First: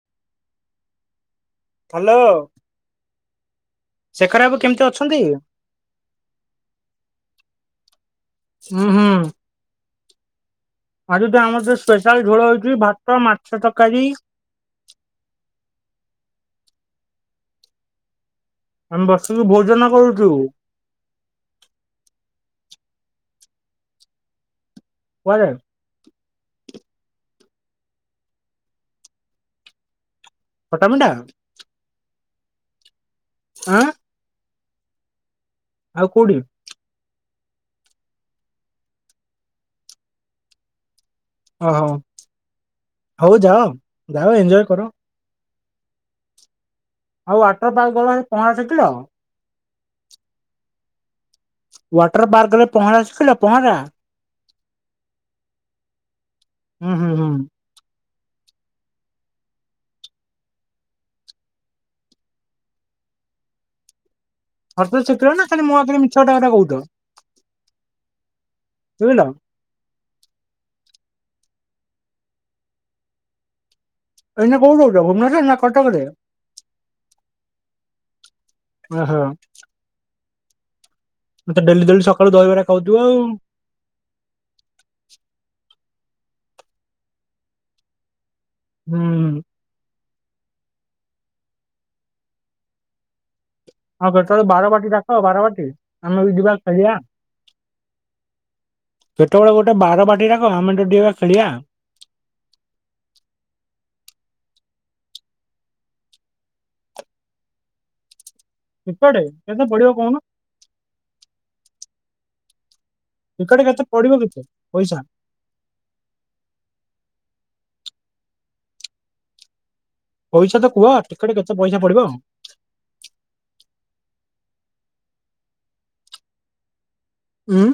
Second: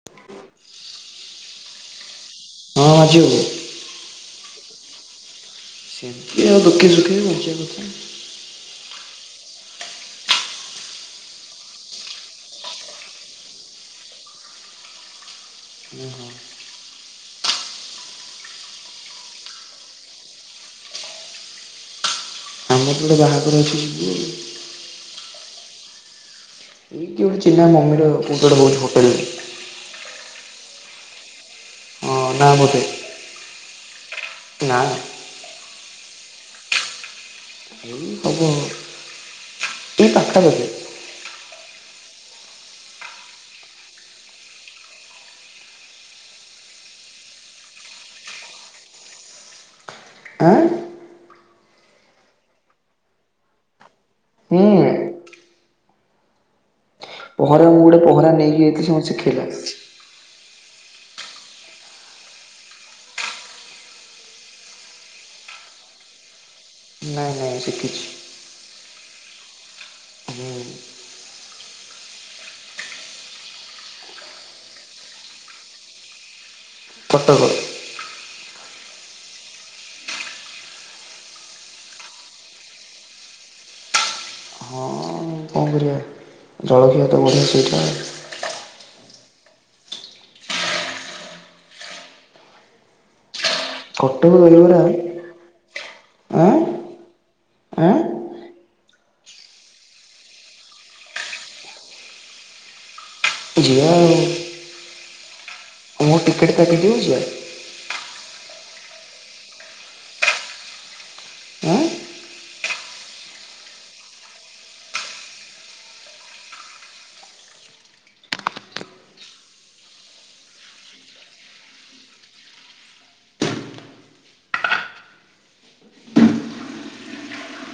[inaudible] Hello. ହଁ ଆସିବୁ। ଶେଖର ବାବୁ କେମିତି ଅଛନ୍ତି। ସେମିତି ଆଉ ଦୁଃଖେ ଶୁଖେ ବଞ୍ଚିବା କଥା। ହୁଁ ହୁଁ। ଛାଡି ଦେ ଆମର ସ୍ପେଶାଲ ଝୋଳ ହଉଛି ଭାତ ମାଛ ତରକାରୀ। [inaudible] ଆମେ ବସକି ଭୋଜନ କରୁଛୁ। ଆମର ଗୋଟେ ବାହାଘର ଅଛି ଯିବି ଆଉ। କୁଆଡେ। ଇଏ ଗୋଟେ ଚିହ୍ନା ମମିର [unintelligible] ହୋଟେଲରେ। ପଟ୍ଟାମୁଣ୍ଡା। ହଁ ନା ବୋଧେ। ଆଁ। ନା। ଆଉ କୋଉଠି। ହବ ଏ ପାଖା ପାଖି। ଓହୋ ହଉ ଯାଅ ଯାଅ ଏଞ୍ଜୟ୍ କର। ଆଉ ୱାଟର ପାର୍କ ଗଲ ପହରିଥିଲ। ଆଁ ୱାଟର ପାର୍କ ଗଲ ପହଁରା ଶିଖିଲ ପହଁରା। ହୁଁ। ହୁଁ ହୁଁ ହୁଁ। ଆରେ ମୁଁ ଗୋଟେ ପହଁରା ନେଇକି ଯାଇିଥିଲି ସେ ମତେ ଶିଖେଇଲା। ସତରେ ଶିଖେଇଲା ନା ସେ ମୁହଁ ଉପରେ ମିଛ କଥା ଗୁଡା କହୁଛୁ। ନାଇଁ ନାଇଁ ଶିଖିଛି। [unintelligible] [inaudible] ଏଇ କୋଉଠି ରହୁଚ ଭୁବନେଶ୍ୱରେ ନା କଟକରେ। କଟକ। ଓ ହୋ। ଡେଲି ଡେଲି ସକାଳୁ ଦହିବାରେ ଖାଉଥିବ ଆଉ। [inaudible] କଣ କରିବା ଜଳଖିଆ ତ ବଢ଼ିଆ ସେଇଟା। ହୁଁ। କଟକ ହଉ ଦହିବରା ବାରବାଟୀ ଡାକ ବାରବାଟୀ ଆମେ ବି ଯିବା ଆଁ ଖେଳିଆ। ଆଁ। କେତେବଳେ ଗୋଟେ ବାରବାଟୀ ଡାକ ଆମେ ତ ଯିବା ଖେଳିବା। ଯିବା ଆଉ। କଉଁ ଟିକେଟ୍ କାଟିଦଉଚ? ଟିକେଟେ କେତେ ପଡିବ କହୁନ? ଆଁ ଟିକଟେ କେତେ ପଡିବ କେତେ ପଇସା? ପଇସା ତ କୁହ ଟିକେଟେ କେତେ ପଇସା ପଡିବ? ହୁଁ।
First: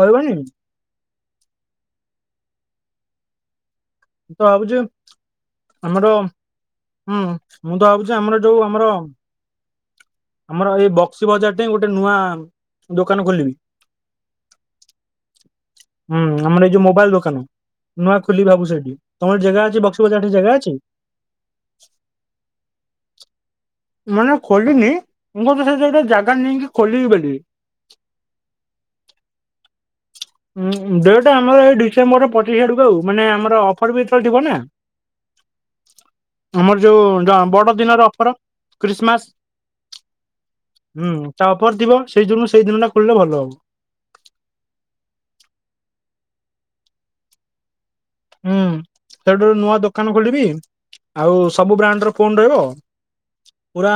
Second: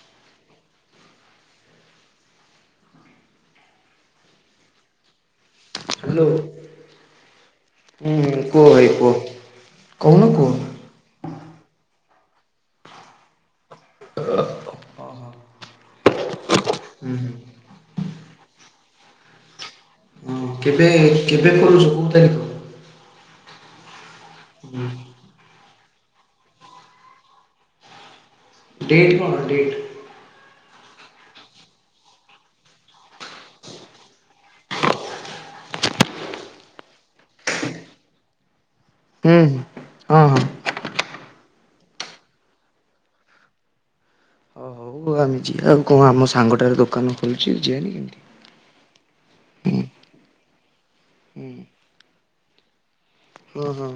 କହିବନି। ମୁଁ ତ ଭାବୁଚି ଆମର ହ୍ୟାଲୋ। ହୁଁ- ମୁଁ ତ ଭାବୁଚି ହୁଁ ଆମର ଯଉ କୁହ ଭାଇ ଆମର କୁହ। କହୁନ କୁହ। ଆମର ହୁଁ ଏଇ ବକ୍ସି ବଜାର ଟେ ଗୋଟେ ନୂଆ ଦୋକାନ ଖୋଲିବି। ହୁଁ ଆମର ଏ ଯଉ ମୋବାଇଲ୍ ହୁଁ ଦୋକାନ। ନୂଆ ଖୋଲିବି ଭାବୁଚି ସେଠି। ତମର ଜାଗା ଅଛି ବକ୍ସି ବଜାର ଟି ହଁ ଜାଗା ଅଛି? [inaudible] ମାନେ ଖୋଲିନି ମୁଁ ଭାବୁଚି ସେଠେ ଗୋଟେ ଜାଗା ନେଇକି ଖୋଲିବି ବୋଲି। ଡେଟ୍ କଣ ଡେଟ୍? ଉଁ- ଡେଟ୍ ଆମର ଏଇ ଡିସେମ୍ବର ପଚିଶ୍ ଆଡକୁ ଆଉ ମାନେ ଆମର ଅଫର୍ ବି ସେତବେଳେ ଥିବ ନା। [unintelligible] ଆମର ଯଉ ବଡ ଦିନର ଅଫର ଖ୍ରୀଷ୍ଟମାସ୍ ହୁଁ ହୁଁ ହଁ ହଁ। ହୁଁ ତା ଉପରେ ଥିବ ସେଇ ଦିନୁ ସେଇ ଦିନ ଟା ଖୋଲିଲେ ଭଲ ହବ। ହଁ ଆମେ ଯିବା ଆଉ କଣ ଆମ ସାଙ୍ଗଟାର ଦୋକାନ ଖୋଲିଚି ଯିବାନି କେମିତି। ହୁଁ ସେଠୁ ନୂଆ ଦୋକାନ ଖୋଲିବି ଆଉ ହୁଁ ସବୁ ବ୍ରାଣ୍ଡ୍ ର ଫୋନ୍ ରହିବ। ହଁ ପୁରା ହଁ।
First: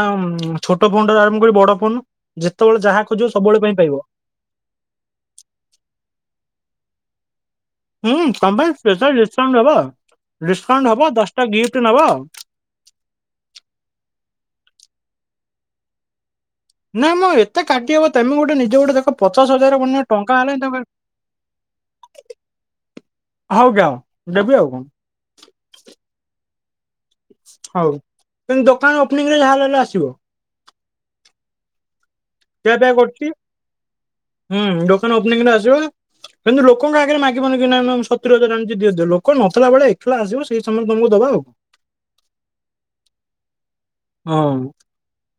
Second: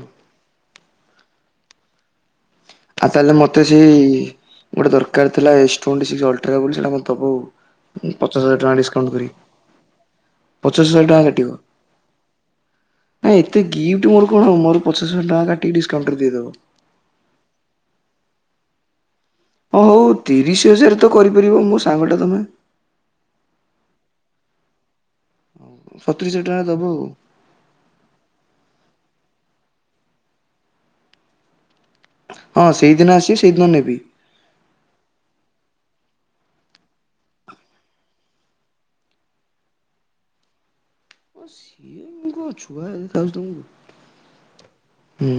ଛୋଟ ଫୋନ୍ ଟାରୁ ଆରମ୍ଭ କରି ବଡ ଫୋନ ଯେତେବେଳେ ଯାହା ଆଉ ଖୋଜିବ ତାହେଲେ ମତେ ସବୁବେଳେ ପାଇଁ ସେଇ ପାଇବ। ଗୋଟେ ଦରକାର୍ ଥିଲା ଏସ୍ ଟ୍ୱେଣ୍ଟି ସିକ୍ସ୍ ଅଲଟ୍ରା ବୋଲି ସେଇଟା ମତେ ଦବୁ। ହୁଁ ପଚାଶ ତମ ହଜାର ପାଇଁ ଟଙ୍କା ଡିସକାଉଣ୍ଟ ସ୍ପେଶିଆଲ୍ କରି ଡିସକାଉଣ୍ଟ୍ ହବ ପଚାଶ ଡିକାଉଣ୍ଟ୍ ହଜାର ହବ ଟଙ୍କା ଦଶଟା କାଟିବ। ଗିଫ୍ଟ୍ ନବ। ନାଇଁ ଏତେ ଗିଫ୍ଟ୍ ମୋର କଣ ହବ ମୋର ପଚାଷ ହଜାର ଟଙ୍କା କାଟିକି ଡିସକାଉଣ୍ଟ୍ କରିଦେଇଦେବ। ନାଇଁ ମ ଏତେ କାଟି ହବ ତେମେ ଗୋଟେ ନିଜେ ଗୋଟେ ଦେଖ ପଚାଶ ହଁ ହଜାର ହଉ [unintelligible] ଟଙ୍କା ତିରିଶ ହେଲାଣି ହଜାର ତ କରିପାରିବ ମୋ ସାଙ୍ଗଟା ତମେ। [unintelligible] ହଉ ଆଜ୍ଞା ଦେବି ଆଉ କଣ। ସତେଇଶ୍ [unintelligible] ଟଙ୍କା ଦେବ ଆଉ। ହଉ କିନ୍ତୁ ଦୋକାନ ଓପନିଂ ହେଲେ ଯାହା ହେଲେ ବି ଆସିବ। ହଁ ଖିଆ ପିଆ ସେଇଦିନ କରୁଚି ଆସିବେ ସେଇଦିନ ନେବି। ହୁଁ- ଦୋକାନ ଓପନିଙ୍ଗ୍ ହେଲେ ଆସିବ। କିନ୍ତୁ ଲୋକଙ୍କ ଆଗେରେ ମାଗିବନି କି ନାଇଁ ସତୁରି ହଜାରେ [unintelligible] ଲୋକ ନଥିଲା ବେଳେ ହେଲା ଆସିବ ସେଇ ସମୟ ତମକୁ ଦବା ଓ ଆଉ ସିଏ ମୁଁ କଣ ଛୁଆ ଦେଖାଯାଉଛି ତମକୁ ହଁ। ହୁଁ।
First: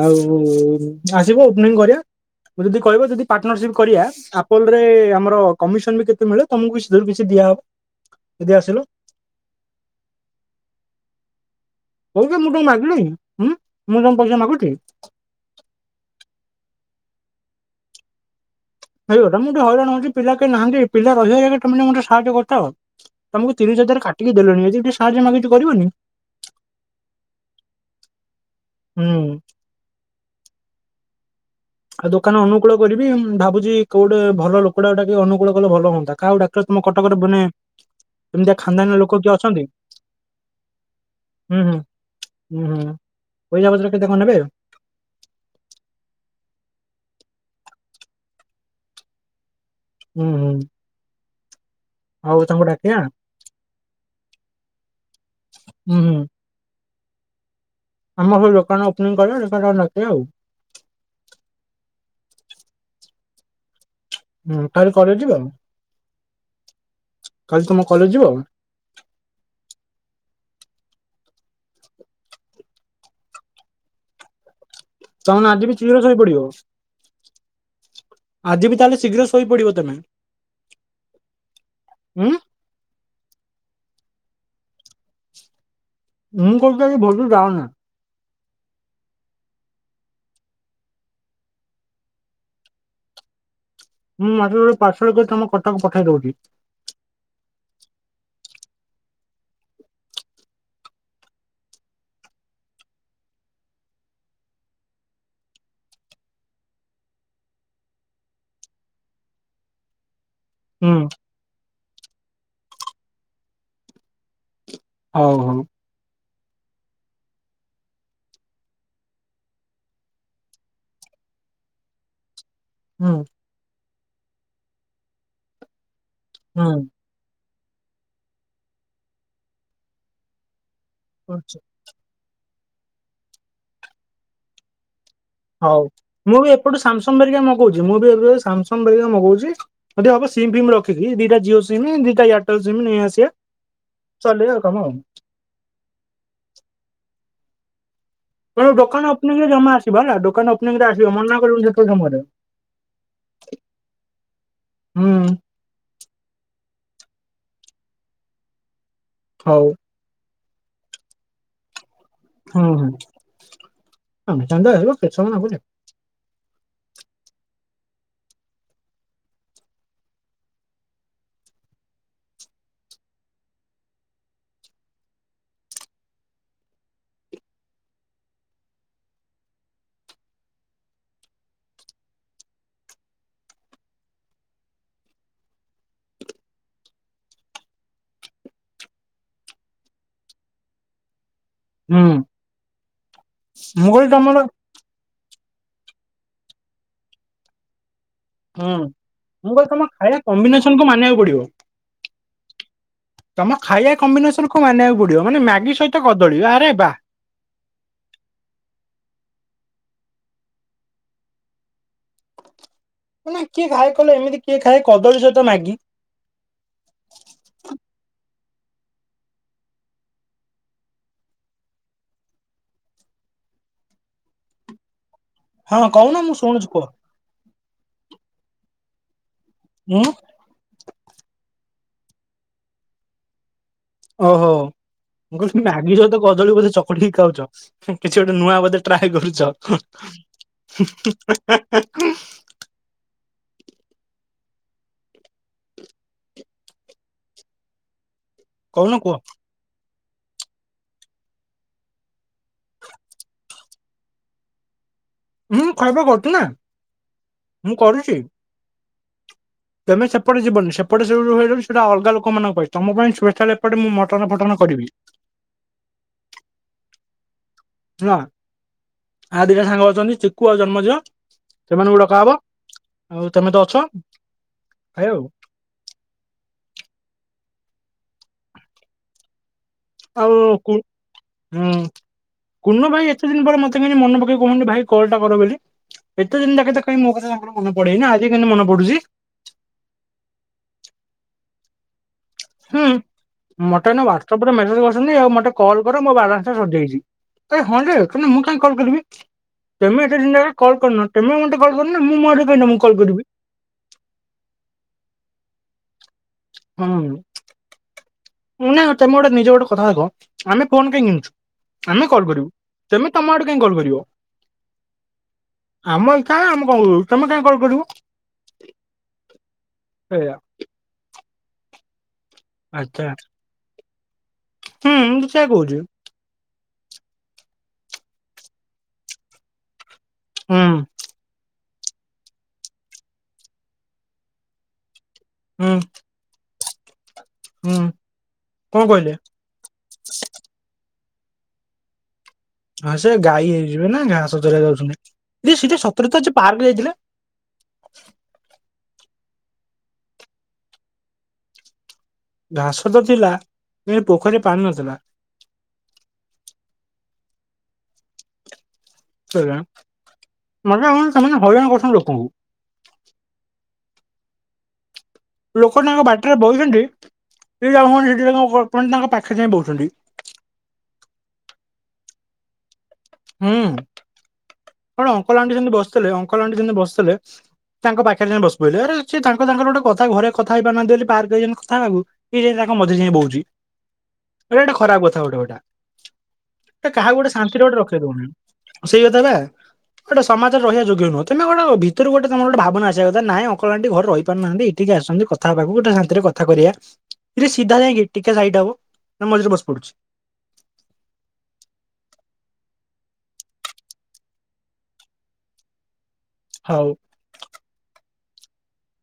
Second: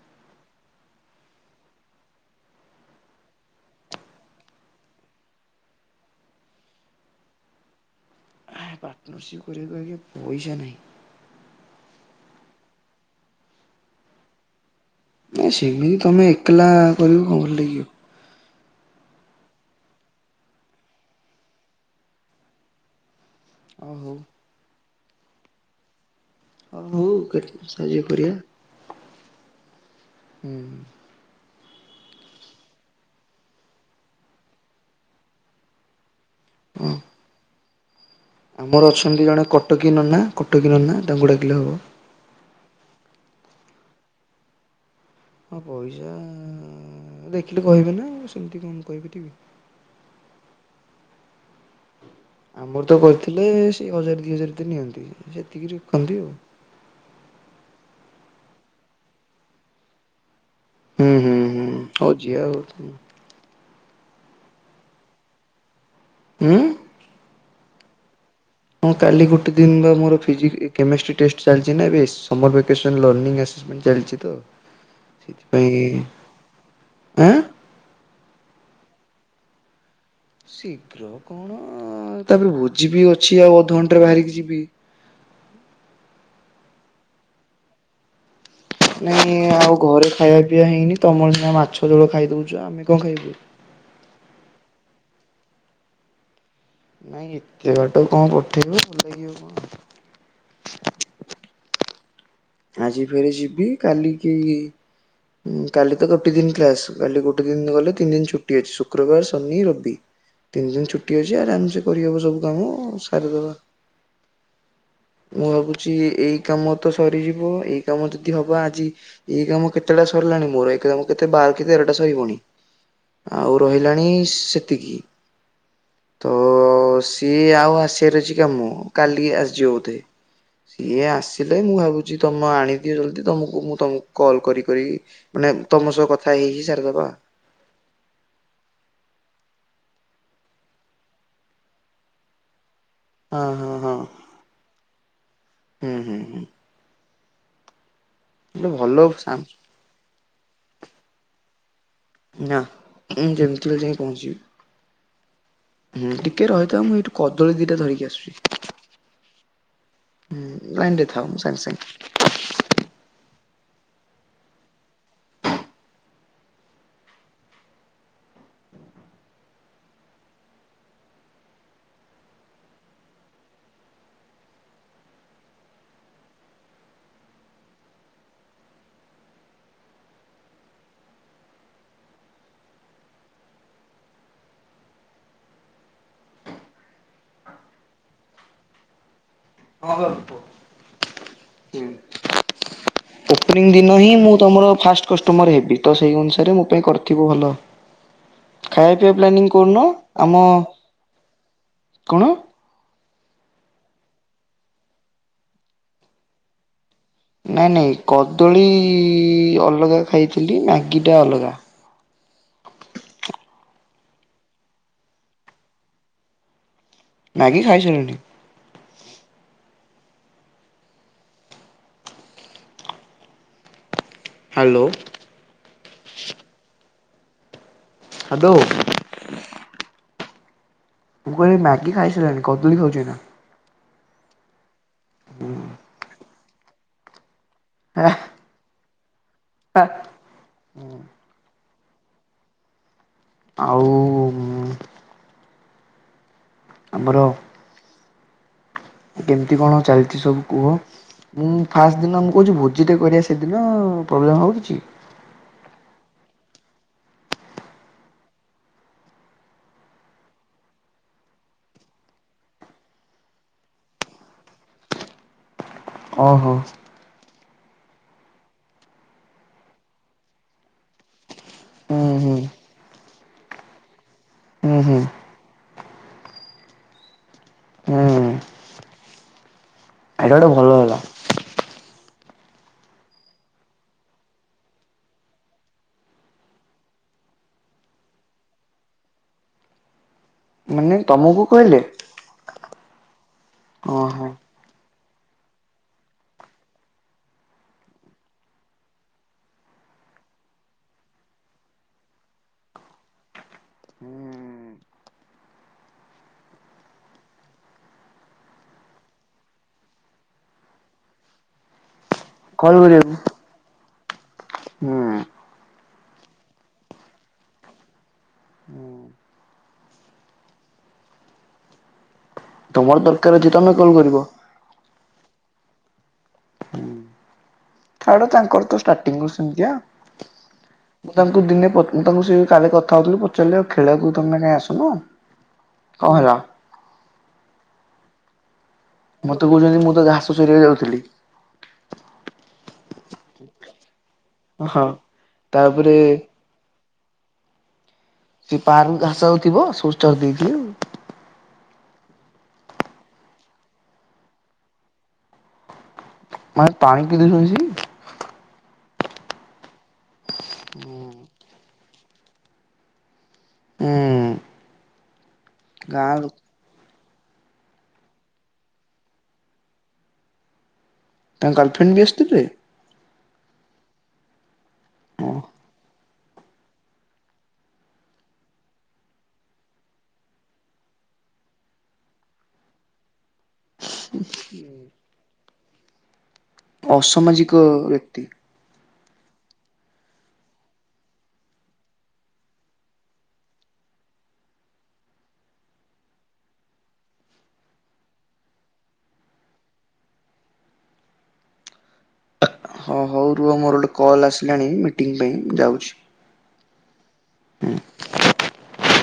ଆଉ ଆସିବ ଓପନିଙ୍ଗ୍ କରିବା ଯଦି କହିବ ଯଦି ପାର୍ଟନରସିପ୍ କରିବା ଆପୋଲ୍ ରେ ଆମର କମିଶନ୍ ବି କେତେ ମିଳେ ତମକୁ କିଛିରୁ କିଛି ଦିଆହବ ଯଦି ଆସିଲ। [unintelligible] [unintelligible] ମୁଁ କଣ ପଇସା ମାଗୁଚି। ନାଇଁ ସେମିତି ତମେ ଏକଲା କରିବୁ କଣ ଭଲ ଲାଗିବ। ହେଇକଥା ମୁଁ ଟିକେ ହଇରାଣ ହଉଚି ପିଲା କେହି ନାହାନ୍ତି ପିଲା ରହିବ ତମେ [unintelligible] ସାହାଯ୍ୟ କରିଥାଅ। ତମକୁ ତିରିଶ୍ ଅ ହଜାର ହଉ କାଟିକି ଦେଲିଣି ଯଦି ଟିକେ ସାହାଯ୍ୟ ମାଗିଚି କରିବନି। ଆଉ ହୁଁ। [unintelligible] ହୁଁ। ଆଉ ଦୋକାନ ଅନୁକୂଳ କରିବି, ଭାବୁଛି କୋଉଟେ ଭଲ ଲୋକଟାକେ ଡାକି ଅନୁକୂଳ କଲେ ଭଲ ହୁଅନ୍ତା। କାହାକୁ ଡାକିଲେ ତମ ହଁ କଟକରେ ବନେ। ଆମର ଅଛନ୍ତି ଜଣେ କଟକୀ ନନା, କଟକୀ ନନା ତାଙ୍କୁ ଡାକିଲେ ହବ। ଉଁ-ପଇସା ପତର କେତେ କଣ ନେବେ। ହଁ, ପଇସା- ଦେଖିଲି କହିବେ ନା ସେମିତି କଣ କହିପାରିଵେ। ହୁଁ ହୁଁ ହଉ ତାଙ୍କୁ ଆମର ତ ଡାକିବା କରିଥିଲେ ସେ ହଜାର ଦି ହଜାର ତ ନିଅନ୍ତି, ସେତିକି ହୁଁ ହୁଁ ରଖନ୍ତି ଆଉ। ଆମର ସଉ ଦୋକାନା ଓପନିଂ କରିବା [unintelligible] ଆଉ। ହୁଁ ହୁଁ ହୁଁ ହଉଚି ଆଉ। ହୁଁ, ତାହେଲେ କରେ ଯିବ। ଉଁ କାଲି ତମେ କଲେଜ ଯିବ। ହଁ କାଲି ଗୋଟେ ଦିନ ବା ମୋର ଫିଜିକ କେମିଷ୍ଟ୍ରି ଟେଷ୍ଟ ଚାଲିଛି ନା ଏବେ ସମର ଭେକେସନ ଲର୍ଂନିଂ ଆସି। ଚାଲିଛି ତ ତମେ ନା ଆଜି ବି ଶୀଘ୍ର ସେଥିପାଇଁ ଶୋଇପଡିବ ଆଁ। ଆଜି ବି ତାହେଲେ ଶୀଘ୍ର ଶୋଇପଡିବ ତମେ। ଶୀଘ୍ର କଣ, ଉଁ ତାପରେ ଭୋଜିି ବି ଅଛି ଆଉ ଅଧଘଣ୍ଟେ ରେ ବାହାରିକି ଯିବି। ମୁଁ କହୁଥିଲି ଭୋଜି ଯାଆନା। ନାଇଁ ଆଉ ଘରେ ଖାଇବା ପିଇବା ହେଇନି, ତମର ସିନା ମାଛଝୋଳ ଖାଇ ଦଉଚ ଆମେ କଣ ଖାଇବୁ। ହୁଁ, ଆଜି ଗୋଟେ ପାର୍ସଲ କରି ତମକୁ କଟକ ପଠେଇ ଦଉଚି। ନାଇଁ ଏତେ ବାଟ କଣ ପଠେଇବ ଭଲ ଲାଗିବ କଣ। ଆଜି ଫେରେ ଯିବି କାଲିକି- ହୁଁ, କାଲି ତ ଗୋଟେ ଦିନ କ୍ଲାସ କାଲି ଗୋଟେ ଦିନ ଗଲେ, ତିନି ଦିନ ଛୁଟି ଅଛି ଶୁକ୍ରବାର, ଶନି, ରବି। [inaudible] ତିନି ଦିନ ଛୁଟି ଅଛି ଆରାମସେ କରିହେବ ସବୁ କାମ ସାରିଦବା। ହଉ ମୁଁ ହଉ ଭାବୁଚି ଏଇ କାମ ତ ସରିଯିବ, ଏଇ କାମ ଯଦି ହବ ଆଜି। ଏଇ କାମ କେତେଟା ସରିଲାଣି ମୋର, ଏଇ କାମ କେତେ ବାର କି ତେରଟା ସରିବଣି। ହୁଁ। ଆଉ ରହିଲାଣି ସେତିକି ତ। ହୁଁ ସିଏ ଆଉ ଆସିବାର ଅଛି କାମ, କାଲି ଆସିଯିବ ବୋଧେ। ସିଏ ହୁଁ। ଆସିଲେ, ମୁଁ ଭାବୁଛି ତମେ ଆଣିଦିଅ ଜଲଦି ତମକୁ ମୁଁ ତମକୁ କଲ କରିି କରି। ମାନେ ହଉ, ତମ ସହ କଥା ମୁଁ ହେଇ ବି ହେଇ ଏପଟୁ ସାରିଦବା। ସାମସଙ୍ଗ ବେରିକା ମଗଉଚି ମୁଁ ବି ଏବେ ସାମସଙ୍ଗ ବେରିକା ମଗଉଚି। ଯଦି ହବ ସିମ୍ ଫିମ୍ ରଖିକି, ଦିଟା ଜିଓ ସିମ୍ ଦିଟା ଏୟାରଟେଲ ସିମ୍ ନେଇଆସି। ହଁ ହଁ ହଁ ହୁଁ ହୁଁ ହୁଁ। ମୋ ଗୋଟେ ଭଲ ଦୋକାନ ଓପନିଂ ରେ ସାମ ଜମା ଆସିବ ହେଲା ଦୋକାନ ଓପନିଂରେ ଆସିବ ମନା କରିବୁନି ସେତେବେଳେ ସମୟରେ। ନାଁ, ମୁଁ ଯେମିତି ହେଲେ ଯାଇ ପହଞ୍ଚିବି, ହୁଁ ହୁଁ ଟିକେ ରହିଥା, ମୁଁ ଏଇଠୁ କଦଳୀ ଦିଟା ଧରିକି ଆସୁଚି। ହଉ। ହୁଁ, ଲାଇନରେ ଥାଓ ମୁଁ ସାଙ୍ଗେ ସାଙ୍ଗେ। ହୁଁ, ସାଙ୍ଗେ ସାଙ୍ଗେ ଆଇବ କେତେ ସମୟ ନାଗୁଛି। ହଁ, ବାବୁ କୁହ। ହୁଁ। ଓପନିଂ ଦିନ ହିଁ ମୁଁ ତମର ଫାଷ୍ଟ କଷ୍ଟମର ହେବି, ତ ସେଇ ଅନୁସାରେ ମୋ ପାଇଁ କରିଥିବ ଭଲ। ହୁଁ ଖାଇବା ପିଇବା ପ୍ଲାନିଂ ମୁଁ କହିଲି ତମ କରୁନ ଖାଇବା ଆମ। କମ୍ବିନେସନ କୁ ମାନିବାକୁ ପଡିବ। କଣ? ତମ ଖାଇବା କମ୍ବିନେସନ୍ କୁ ମାନିବାକୁ ପଡିବ, ମାନେ ମାଗି ସହିତ କଦଳୀ ଆରେ ବାଃ। ନାଇଁ ନାଇଁ କଦଳୀ -ଳୀ -ଳି-ଳି-ଳି ଅଲଗା ଖାଇଥିଲି ମ୍ୟାଗି ଟା ଅଲଗା। ମାନେ କିଏ ଖାଏ କହିଲ ଏମିତି କିଏ ଖାଏ କଦଳୀ ସହିତ ମାଗି? ମ୍ୟାଗି ଖାଇଥିଲଣି? ହାଲୋ। ହଁ କହୁନ, ମୁଁ ଶୁଣୁଛି କୁହ। ହାଦୋ। ଉଁ। ମୁଁ କହିଲି ମ୍ୟାଗି ଖାଇସାଇଲିନି, କଦଲି ଖାଉଛି ଏନା। ଓହୋ ମୁଁ କଥିଲି ମ୍ୟାଗି ସହିତ କଦଳୀ ବୋଧେ ଚକୁଡିକି ଖାଉଚ, କିଛି ଗୋଟେ ନୂଆ ବୋଧେ। ଟ୍ରାଏ କରୁଛ [unintelligible] ଆଉ? ଆମର। କହୁନ କୁହ। ଏମିତି କଣ ଚାଲ୍ ଥିଲୁ କୁହ? ମୁଁ ଫାଷ୍ଟ ଦିନ ମୁଁ କହୁଛି ଭୋଜିଟେ କରିବା ସେଦିନ ପ୍ରୋବ୍ଲେମ୍ ହୋଉଛି। ହୁଁ ଖଖଇବା କରିଥିଲେ ନା ମୁଁ କରିଚି। ତମେ ସେପଟେ ଯିବନି ସେପଟେ ସୁର୍ ସେଇଟା ଅଲଗା ଲୋକମାନଙ୍କ ପାଇଁ ତମ ପାଇଁ ପ୍ଲେଶାଲ୍ ଏପଟେ ମୁଁ ମଟନ ଫଟନ କରିବି। ଓହୋ। ଶୁଣ ଆଉ ଦିଟା ସାଙ୍ଗ ଅଛନ୍ତି ଚିକୁୁ ଆଉ ଜନ୍ମଯ। ସେମାନଙ୍କୁ ହୁଁ ଡକା ହବ ହୁଁ ଆଉ ତମେ ତ ଅଛ ହୁଁ ହୁଁ ଖାଇବ ଆଉ। ହୁଁ ଏଇଟା ଆଉ ଗୋଟେ ଭଲ କୋଉ ହେଲା। ହୁଁ। କୁନ ଭାଇ ଏତେ ଦିନ ପରେ ମତେ କେମିତି ମନେ ପକେଇ କୋହୁଚନ୍ତି ଭାଇ କଲ୍ ଟା କର ବୋଲି। ଏତେ ଦିନ୍ ଯାକେ ତ କାଇଁ ମୋ କଥା ତାଙ୍କର ମନେ ପଡେନି ଆଜି କେମିତି ମନେ ପଡୁଛି। ନେ ତମକୁ କହିଲେ? ହୁଁ ମୋତେ ଏନା ଓହୋ। ହ୍ଵାଟସପ୍ ରେ ମେସେଜ୍ କରିଛନ୍ତି ଆଉ ମୋତେ କଲ୍ କର ମୋ ବାଲାନ୍ସ ଟା ସରିଯାଇଛି। ଏ ହଁ ଯେ ମୁଁ କାହିଁ କଲ୍ କରିବି? ତମେ ଏତେ ଦିନ୍ ଯାକେ କଲ୍ କର୍ ନ ତମେ ମତେ କଲ୍ କରୁନ ମୁଁ ମୋ ଆଡେ କାଇଁ ତମକୁ କଲ୍ କରିବି। ହୁଁ। ହଁ ମ୍ ମୁନା ତମେ ଗୋଟେ ନିଜେ ଗୋଟେ କଥା ଭାବ ଆମେ ଫୋନ୍ କାହିଁ କିଣିଛୁ, ଆମେ କଲ୍ କରିବୁ। ତମେ ତମ ଆଡୁ କାହିଁ କଲ୍ କରିବ। ହୁଁ ଆମ ଇଚ୍ଛା ହେଲା ଆମେ କଲ୍ କରିବୁ ତମେ କାହିଁ କଲ୍ କରିବ? ସେୟା। ତମର ଦରକାର୍ ଅଛି ତମେ କଲ୍ କରିବ। ହୁଁଁ ମୁଁ ତ ସେୟା କହୁଛି। ହୁଁ। ଛାଡ ତାଙ୍କର ତ ଷ୍ଟାଟିଙ୍ଗ୍ ରୁ ସେମିତିଆ ହୁଁ ମୁଁ ତାଙ୍କୁ ଦିନେ ପ ମୁଁ ତାଙ୍କୁ ସେ କାଲି କଥା ହୋଉଥିଲୁ ପଚାରିଲି ଆଉ ଖେଳକୁ ତମେ କାହିଁ ଆସୁନ? ହୁଁ। କଁ ହେଲା? ହୁଁ କଁ କହିଲେ? ମତେ କହୁଛନ୍ତି, ମୁଁ ତ ଘାସ ସରିବାକୁ ଯାଉଥିଲି। ହଁ ସେ ଗାଈ ହେଇଯିବେ ନା ଘାଁସ ଚରେ ହଁ ଯାଉଛି, ଆରେ ସେ ତାପରେ ସତରେତ ପାର୍କ ଯାଇଥିଲେ। ସେ ପାାରୁ ଘାସ ଯାଉଥିବ ସୋଷ୍ଟ ଦେଇ। ଘାସ ତ ଥିଲା କି ପୋଖରୀରେ ପାଣି ନଥିଲା। ମାନ ପାଣି ପି ଦେଇ ଶୋଇଛି। ମାନେ କଣ ସେମାନେ ହଇରାଣ କରୁଛନ୍ତି ଲୋକଙ୍କୁ। ହୁଁ। ଲୋକ ତାଙ୍କ ଗାଁ ଲୋକ ବାଟରେ ବହୁଛନ୍ତି ସେ ଲଭୁାନ ସେଠି ତାଙ୍କ ପାଖେ ଯାଇଁ ବହୁଛନ୍ତି। ତାଙ୍କ ଗାଲଫ୍ରେଣ୍ଡ ବି ଆସିଥିଲେ? ହୁଁ କଣ ହଁ ଅଙ୍କଲ ଆଣ୍ଟି ଯେମିତି ବସିଥିଲେ ଅଙ୍କଲା ଆଣ୍ଟି ଯେମିତି ବସିଥିଲେ। ତାଙ୍କ ପାଖରେ ଯାଇ ବସି ପଡିଲେ ହେରା ସେ ତାଙ୍କର ଗୋଟେ କଥା ଘରେ କଥା ହେଇପାରୁ ନାହାନ୍ତି ବୋଲି ପାର୍କ ଯାଇଛନ୍ତି କଥାହେବାକୁ। ଇଏ ଯାଇକି ତାଙ୍କ ମଝିରେ ଯାଇକି ବଉଚି। ଏଇଟା ଗୋଟେ ଖରାପ କଥା। ହେ କାହାକୁ ଗୋଟେ ଅସାମାଜିକ ଶାନ୍ତିରେ ଗୋଟେ ରଖେଇ ବ୍ୟକ୍ତି ଦଉନି ସେଇ କଥା ବା। ଗୋଟେସମାଜରେ ରହିବା ଯୋଗ୍ୟ ନୁହଁ ତମେ ଗୋଟେ ଭିତରୁ ଗୋଟେ ତମର ଗୋଟେ ଭାବନା ଆସିବା କଥା ନାଇଁ ଅକଲ୍ଆଣ୍ଟି ଘରେ ରହିପାରୁନାହାନ୍ତି ଏଠିକି ଆସିଛନ୍ତି କଥ ଥା ହେବାକୁ ଗୋଟେ ଶାନ୍ତିରେ କଥା କରିବା ସିଧା ଯାଇକି ଟିକେ ସାଇଟି ହବୁ ମଝିରେ ବସି ପଡୁଛି। ହଁ ହଉ ରୁହ ମୋର ଗୋଟେ କଲ୍ ଆସିଲାଣି ମିଟିଂ ପାଇଁ ଯାଉଛି। ହଉ। ହୁଁ।